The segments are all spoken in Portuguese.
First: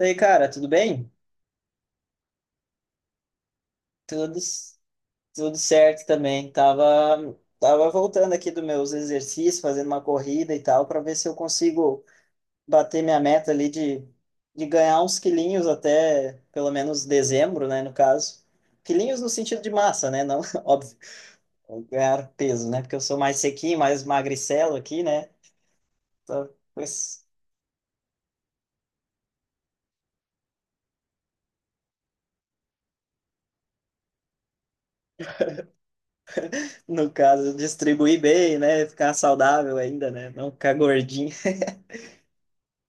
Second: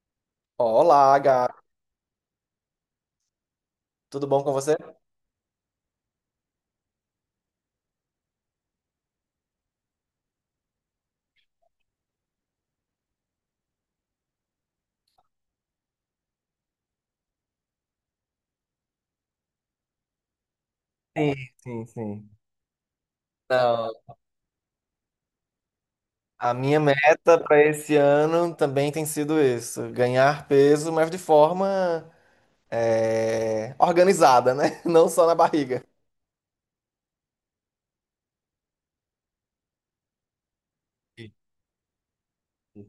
E aí, cara, tudo bem? Olá, gato. Tudo Tudo, bom com você? tudo certo também. Tava voltando aqui dos meus exercícios, fazendo uma corrida e tal, para ver se eu consigo bater minha meta ali de ganhar uns quilinhos até pelo menos dezembro, né, no caso. Quilinhos no sentido de massa, né? Não, óbvio, Sim, sim, ganhar sim. peso, né? Porque eu sou mais sequinho, mais Não. magricelo aqui, né? Então, A minha pois, meta para esse ano também tem sido isso, ganhar peso, mas de forma organizada, né? Não só na barriga. no caso, distribuir bem, né? Ficar saudável ainda, né? Não ficar gordinho.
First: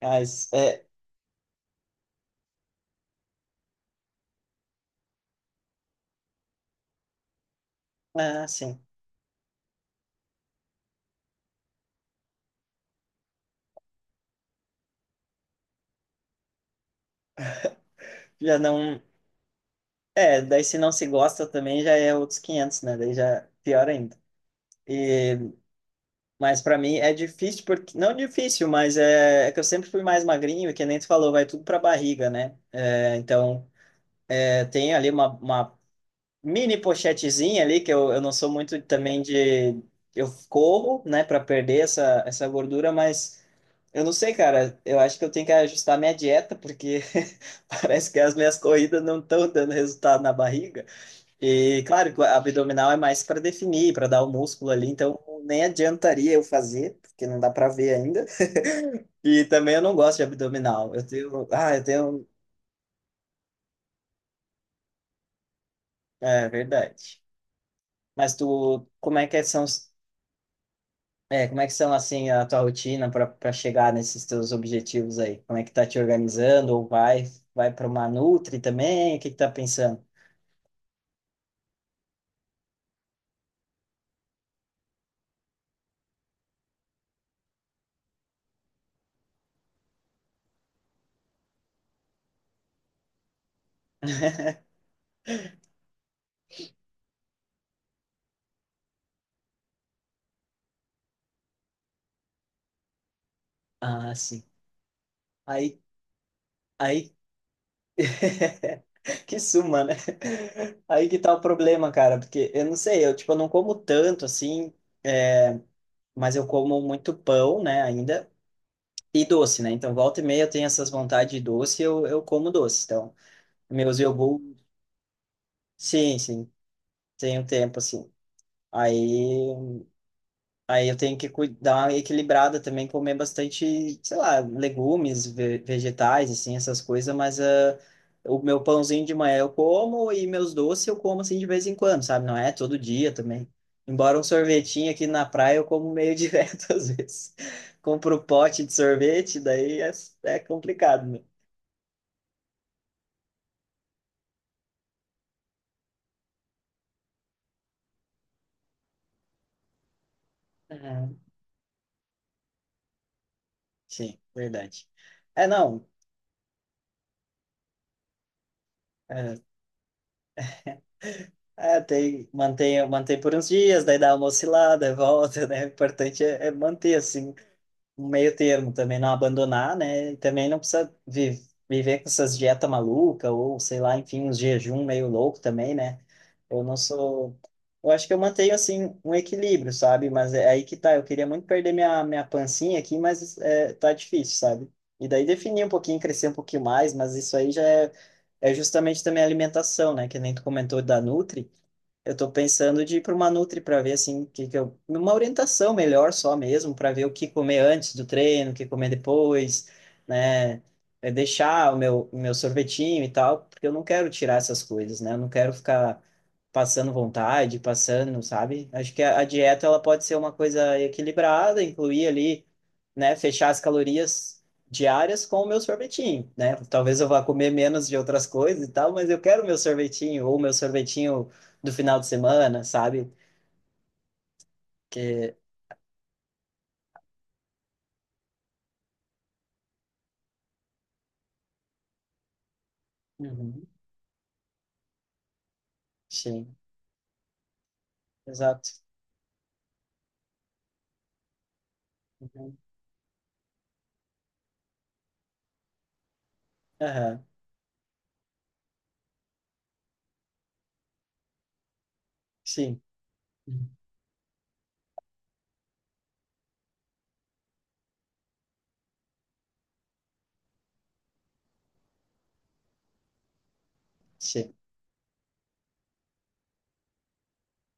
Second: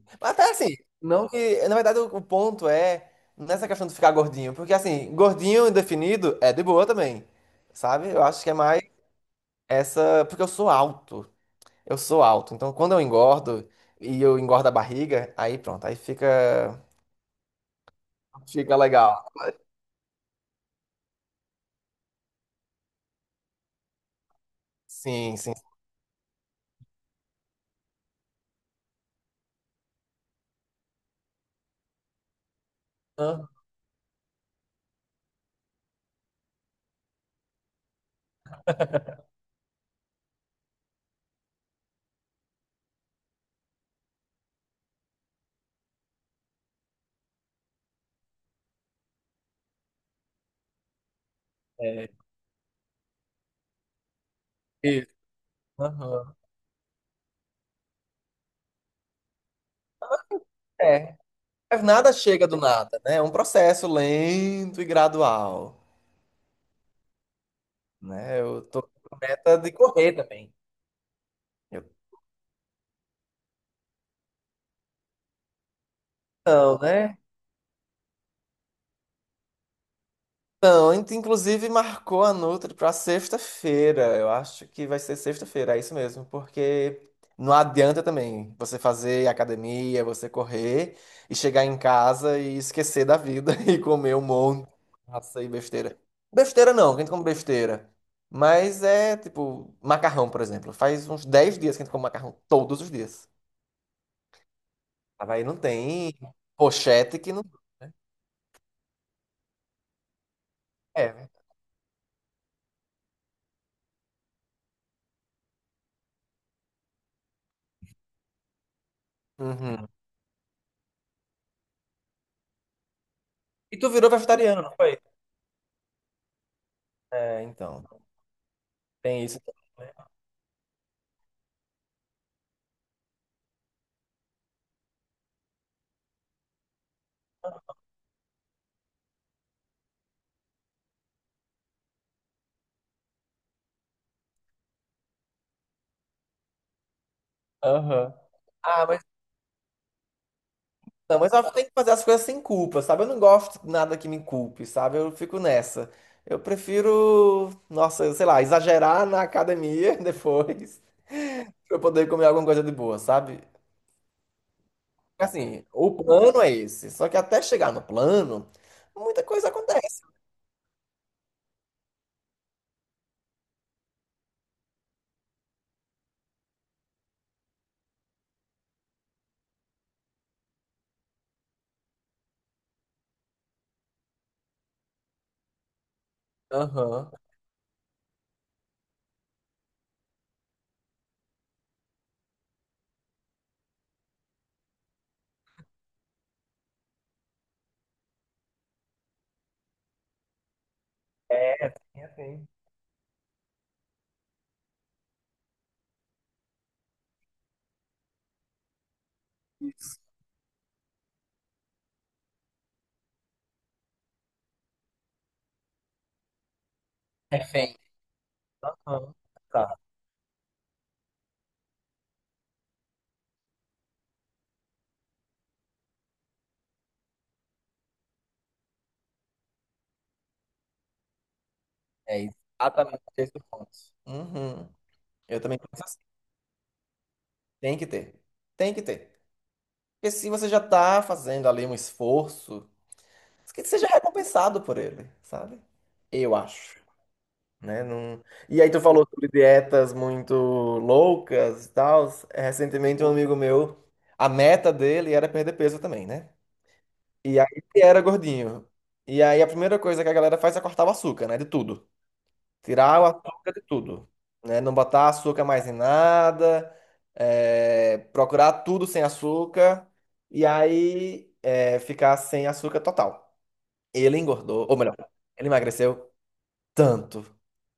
Mas Mas, até assim, não que, na verdade, o ponto é nessa questão de ficar gordinho, porque assim, gordinho e definido é de boa também, sabe? Eu acho ah, que é sim. mais essa, porque eu sou alto, então quando eu engordo e eu engordo a barriga, aí pronto, aí fica Já fica não. legal. É, daí se não se gosta também já é outros quinhentos, né? Daí já é pior ainda. E, Sim, sim. mas para mim é difícil, porque. Não difícil, mas é que eu sempre fui mais magrinho e que nem tu falou, vai tudo pra barriga, né? É, Aham, então, é, tem ali uma mini pochetezinha ali, eu não sou muito também de. Eu corro, né, para perder essa gordura, mas eu não sei, cara. Eu acho que eu tenho que ajustar minha dieta, porque parece que as minhas corridas não estão dando resultado na barriga. E é. claro, que a abdominal é mais para definir, para dar o músculo ali, Isso. então nem adiantaria Aham. eu fazer, porque não dá para ver ainda. E também eu não gosto de abdominal. Eu É. tenho, ah, Mas eu nada tenho, chega do nada, né? É um processo lento e gradual, É verdade. Mas né? Eu tô tu, com como é que meta são, de os- correr também. é, como é que Eu são assim a tua rotina para chegar nesses teus objetivos aí? Como é que tá te organizando não, ou né? Vai para uma nutri também? O que que tá pensando? Não, inclusive marcou a Nutri para sexta-feira. Eu acho que vai ser sexta-feira, é isso mesmo, porque não adianta também você fazer academia, você correr e chegar em casa e esquecer da vida e comer um monte de massa e besteira. Besteira não, que a gente come besteira. Mas é tipo macarrão, por exemplo. Faz uns 10 dias que a gente come macarrão todos os dias. Ah, sim. Aí não Aí tem aí pochete que não Que suma, né? Aí é. que Né? tá o problema, cara, porque eu não sei, eu tipo, eu não como tanto assim, é, mas eu como muito pão, né, ainda, e doce, né? Uhum. Então, volta e meia eu tenho essas vontades de doce, eu como doce. Então, E tu meus virou iogurtes, vegetariano, não foi? sim, sim, tem É, um tempo então. assim. Tem isso também, Aí. né? Aí eu tenho que cui- dar uma equilibrada também, comer bastante, sei lá, legumes, ve- vegetais, assim, essas coisas, mas ah, o meu pãozinho de manhã eu como e meus doces eu como, assim, de vez em quando, sabe? Não é todo dia também. Embora um sorvetinho aqui na praia eu como meio direto às vezes. Aham. Compro um pote de Ah, mas sorvete, daí é, é complicado, não, né? mas eu tenho que fazer as coisas sem culpa, sabe? Eu não gosto de nada que me culpe, sabe? Eu fico nessa. Eu prefiro, nossa, sei lá, exagerar na academia depois Ah, pra eu poder comer alguma coisa de boa, sabe? sim, verdade. É, Assim, não. o plano é esse. Só que até chegar no plano, muita É, coisa acontece. é, tem, mantém por uns dias, daí dá uma oscilada, volta, né? O importante é manter, assim, um meio termo também, não abandonar, né? E também não precisa vi- viver com essas dietas malucas ou, sei lá, enfim, uns jejum meio louco também, né? Eu não Aham. sou... Eu acho que eu mantenho, assim, um equilíbrio, sabe? Mas é aí que tá, eu queria muito perder minha pancinha aqui, mas é, tá difícil, sabe? E daí definir um pouquinho, crescer um pouquinho mais, mas isso aí já é, é justamente também a alimentação, né? Que nem tu comentou da Nutri, É, sim, eu tô assim. pensando de ir para uma Nutri para ver assim que eu, uma orientação melhor só mesmo para ver o que comer antes do treino, o que comer depois, né? É deixar o meu sorvetinho e tal, porque eu não quero tirar essas coisas, né? Eu não quero ficar passando vontade, Refém. passando, sabe? Acho que Aham. A dieta Tá. ela pode ser uma coisa equilibrada, incluir ali, né? Fechar as calorias diárias com o meu sorvetinho, né? Talvez eu vá comer menos de outras coisas e tal, mas eu quero o meu sorvetinho ou o meu sorvetinho do final de É semana, exatamente sabe? esse o ponto. Uhum. Que, Eu também penso assim. Tem que ter. Tem que ter. Porque se você já tá fazendo ali um esforço, que uhum, seja recompensado por ele, sabe? Eu sim, acho, né? Não... E aí exato. tu falou sobre dietas muito loucas e tal. Uhum, Recentemente um amigo meu, a meta dele era perder peso também, né? aham, E aí ele era gordinho. E aí a primeira coisa que a galera faz é cortar o açúcar, né? De tudo. sim, Tirar o açúcar de uhum, tudo, né? Não botar açúcar mais em nada, procurar tudo sem açúcar e aí ficar sem açúcar total. Ele sim. engordou, ou melhor, ele emagreceu tanto,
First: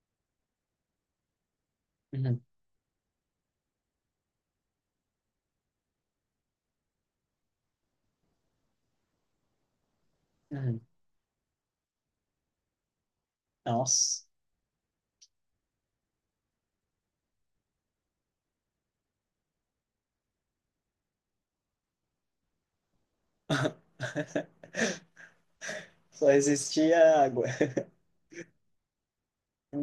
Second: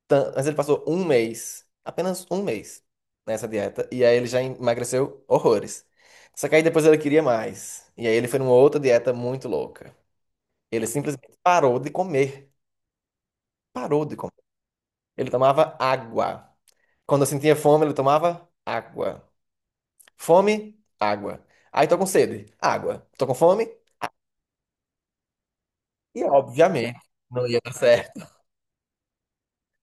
tanto, mas ele passou um mês, apenas Uhum, um mês nessa dieta e aí ele já emagreceu horrores. Só que aí depois ele queria mais e aí ele foi numa outra dieta muito louca. uhum. Ele simplesmente parou de comer, parou de Nossa. comer. Ele tomava água. Quando eu sentia fome, ele tomava água. Fome, água. Aí tô com sede, água. Tô com fome e, Só existia obviamente, água. não ia dar certo.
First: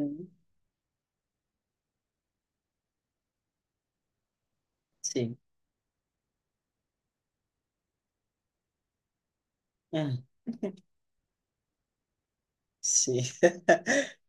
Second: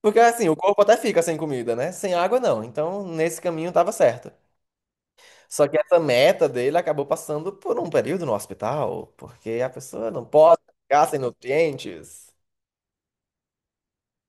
Porque assim, o corpo até fica sem comida, né? Sem água não. Então, nesse caminho tava certo. sim, Só que essa meta dele acabou passando por um período no hospital, porque a pessoa uhum, não pode ficar sem nutrientes. sim.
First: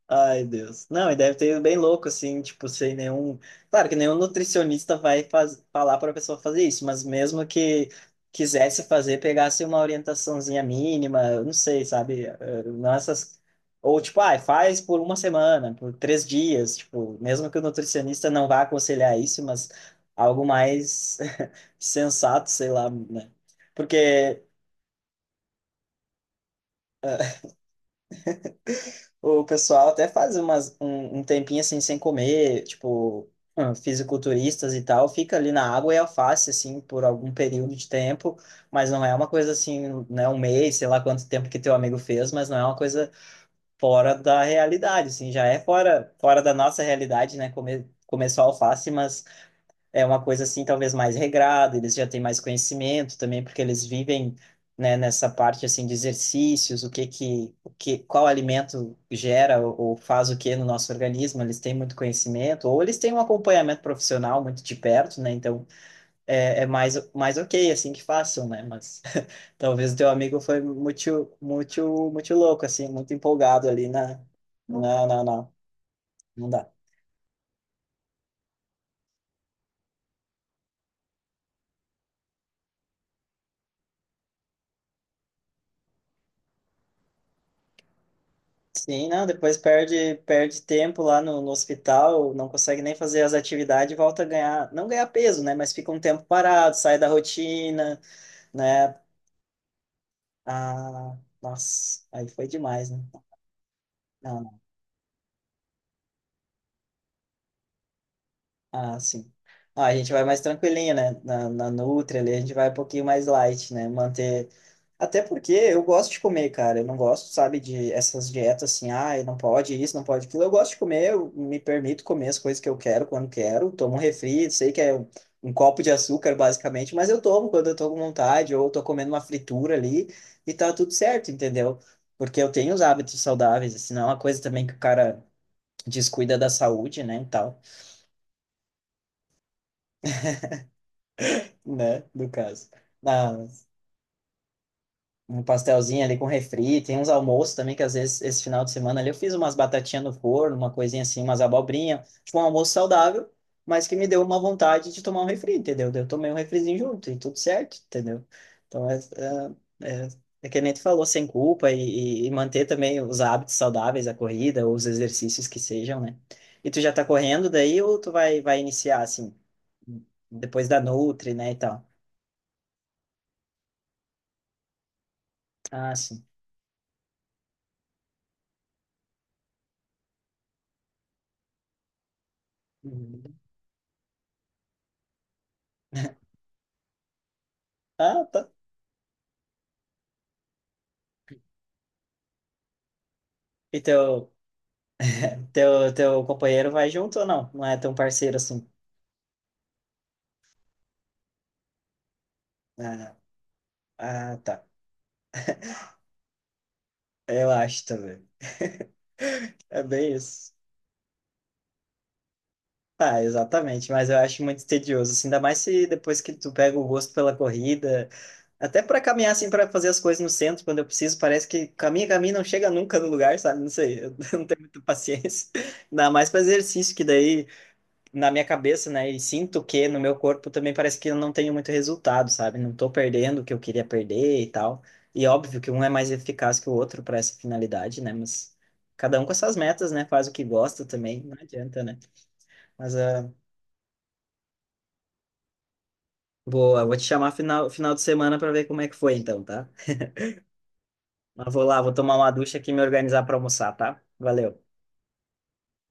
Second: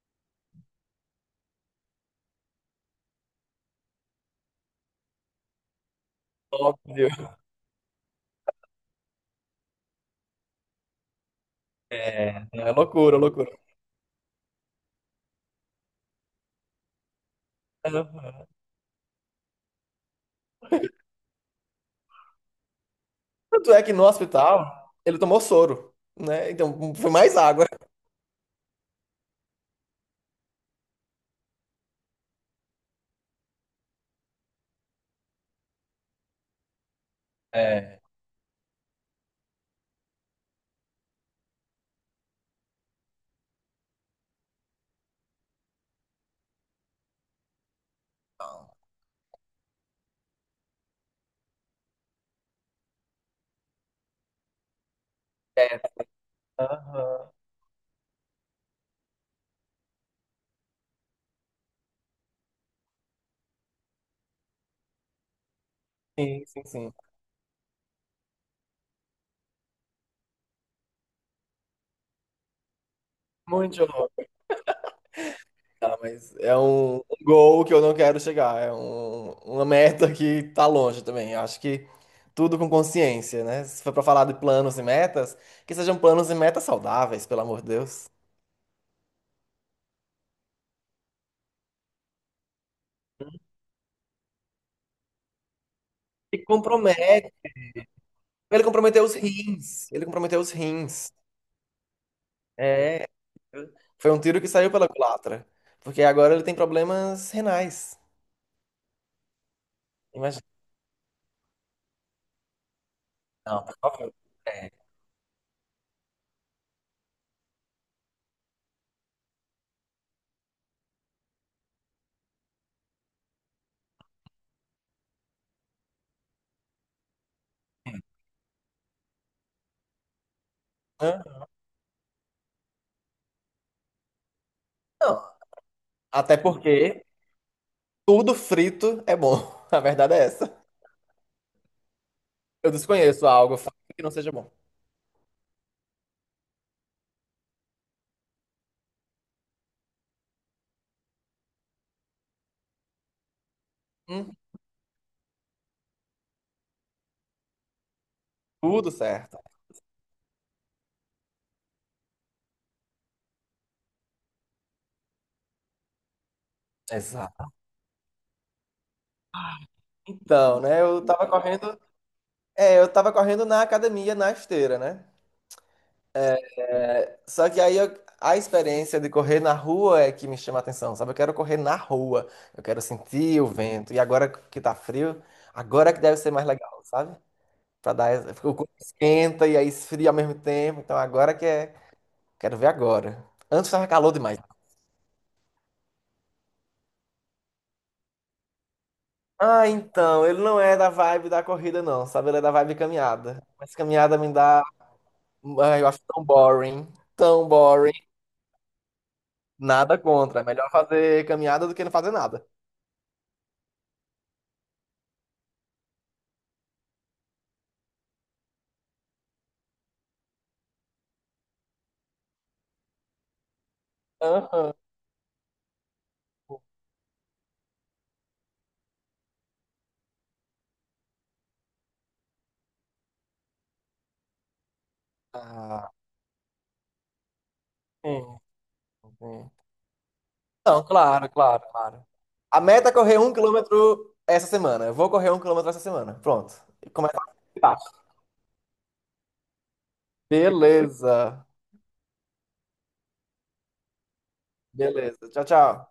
Ai, Deus. Não, e deve ter ido bem louco, assim, tipo, sem nenhum. Claro que nenhum nutricionista vai faz... falar para a pessoa fazer isso, mas Óbvio. mesmo que quisesse fazer, pegasse uma orientaçãozinha mínima, eu não sei, sabe? É, Eh, é não loucura, essas. loucura. Ou, tipo, ai faz por uma semana, por três dias, tipo, mesmo que o nutricionista não Aham. vá aconselhar isso, mas algo mais sensato, sei lá, né? Tanto é que no Porque hospital ele tomou soro, né? Então foi mais água. o pessoal até faz umas, um tempinho assim sem comer, tipo, ah, fisiculturistas e tal, fica ali na água e alface, assim, por algum período de É. tempo, mas não é uma coisa assim, né, um mês, sei lá quanto tempo que teu amigo fez, mas não é uma coisa fora da realidade, assim, já é fora da nossa realidade, né, comer só alface, mas é uma coisa assim talvez mais regrada, eles já têm mais conhecimento também, porque eles vivem, né, nessa parte É. assim de exercícios, Aham. O que qual alimento gera ou faz o que no nosso organismo, eles têm muito conhecimento, ou eles têm um acompanhamento profissional muito de perto, né? Então Sim, é, sim, é sim. Mais ok assim que façam, né? Mas talvez o teu amigo foi muito louco assim, muito empolgado Muito ali na jovem, não, tá? Mas não é dá. Um gol que eu não quero chegar. É uma meta que tá longe também. Eu acho que tudo com consciência, né? Se for pra falar de planos e metas, que sejam planos e metas saudáveis, pelo amor de Deus. Sim, não, depois perde, perde tempo lá no hospital, não consegue nem fazer as atividades e volta a ganhar, não ganhar peso, né? Mas fica um tempo E parado, sai da compromete. rotina, Ele né? comprometeu os rins. Ele comprometeu os rins. Ah, nossa, aí foi demais, né? É. Foi um tiro que Não, saiu pela culatra. Porque agora ele tem problemas renais. ah, sim. Ah, a gente vai mais Imagina. tranquilinho, né? Na Nutri ali, a gente vai um pouquinho mais Não, light, por né? favor. Manter. É. Até porque eu gosto de comer, cara. Eu não gosto, sabe, de essas dietas assim, ah, não pode isso, não pode aquilo. Eu gosto de comer, eu me permito comer as coisas que eu quero quando quero. Tomo um refri, sei que é um copo de açúcar, basicamente, mas eu tomo quando eu tô com vontade, ou eu tô comendo uma fritura ali e tá tudo certo, Hã? entendeu? Porque eu tenho os hábitos saudáveis, assim, não é uma coisa também que o Não. cara Até descuida da saúde, porque né, e tal. tudo frito é bom. A verdade é essa. Né? Do caso. Eu desconheço Na, algo frito que não seja bom. um pastelzinho ali com refri, tem uns almoços também que às vezes esse final de semana ali eu fiz umas batatinhas no forno, uma coisinha assim, umas abobrinha, tipo um almoço saudável, mas que me deu Hum, uma vontade de tomar um refri, entendeu? Daí eu tomei um refrizinho junto e tudo certo, entendeu? Então tudo certo. é, é, é que nem tu falou, sem culpa e manter também os hábitos saudáveis, a corrida ou os exercícios que sejam, né? E tu já tá correndo Exato. daí ou tu vai iniciar assim, Então, depois da né, Nutri, né, e tal? Eu tava correndo na academia, na esteira, né? Ah, sim. Só que a experiência de correr na rua é que me chama a atenção, sabe? Eu quero correr na rua, eu quero Uhum. sentir o vento. E agora que tá frio, agora é que deve ser mais legal, sabe? Ah, tá. O corpo esquenta e aí esfria ao mesmo tempo. Então quero ver agora. Antes E tava calor demais. Teu companheiro vai junto ou não? Não é tão parceiro assim? Ah, então, ele não é da vibe da corrida, não, sabe? Ele é da vibe Ah, caminhada. Mas caminhada me ah, dá. tá. Ai, eu acho tão boring. Tão Eu acho boring. também. É Nada bem contra. É isso. melhor fazer caminhada do que não fazer nada. Ah, exatamente. Mas eu acho muito tedioso, assim, ainda mais se depois que tu pega o gosto pela corrida, até para caminhar, assim, para fazer as coisas no centro, quando eu preciso, parece que caminha, caminha, não chega nunca no lugar, sabe? Não sei, eu não tenho Aham. muita paciência. Ainda mais para exercício, que daí. Na minha cabeça, né? E sinto que no meu corpo também parece que eu não tenho muito resultado, sabe? Não tô perdendo o que eu queria perder e tal. E óbvio que um é Ah, mais eficaz que o outro para essa finalidade, né? sim, Mas cada um com sim. essas metas, né? Faz o que Não, gosta também, claro, não claro, adianta, né? claro. A meta é Mas correr ah, 1 km essa semana. Eu vou correr 1 km essa semana. Pronto. boa, E vou te começa a chamar final participar. de semana para ver como é que foi então, tá? Beleza. Mas vou lá, vou tomar uma ducha aqui e me organizar para almoçar, tá? Valeu. Beleza. Tchau, tchau.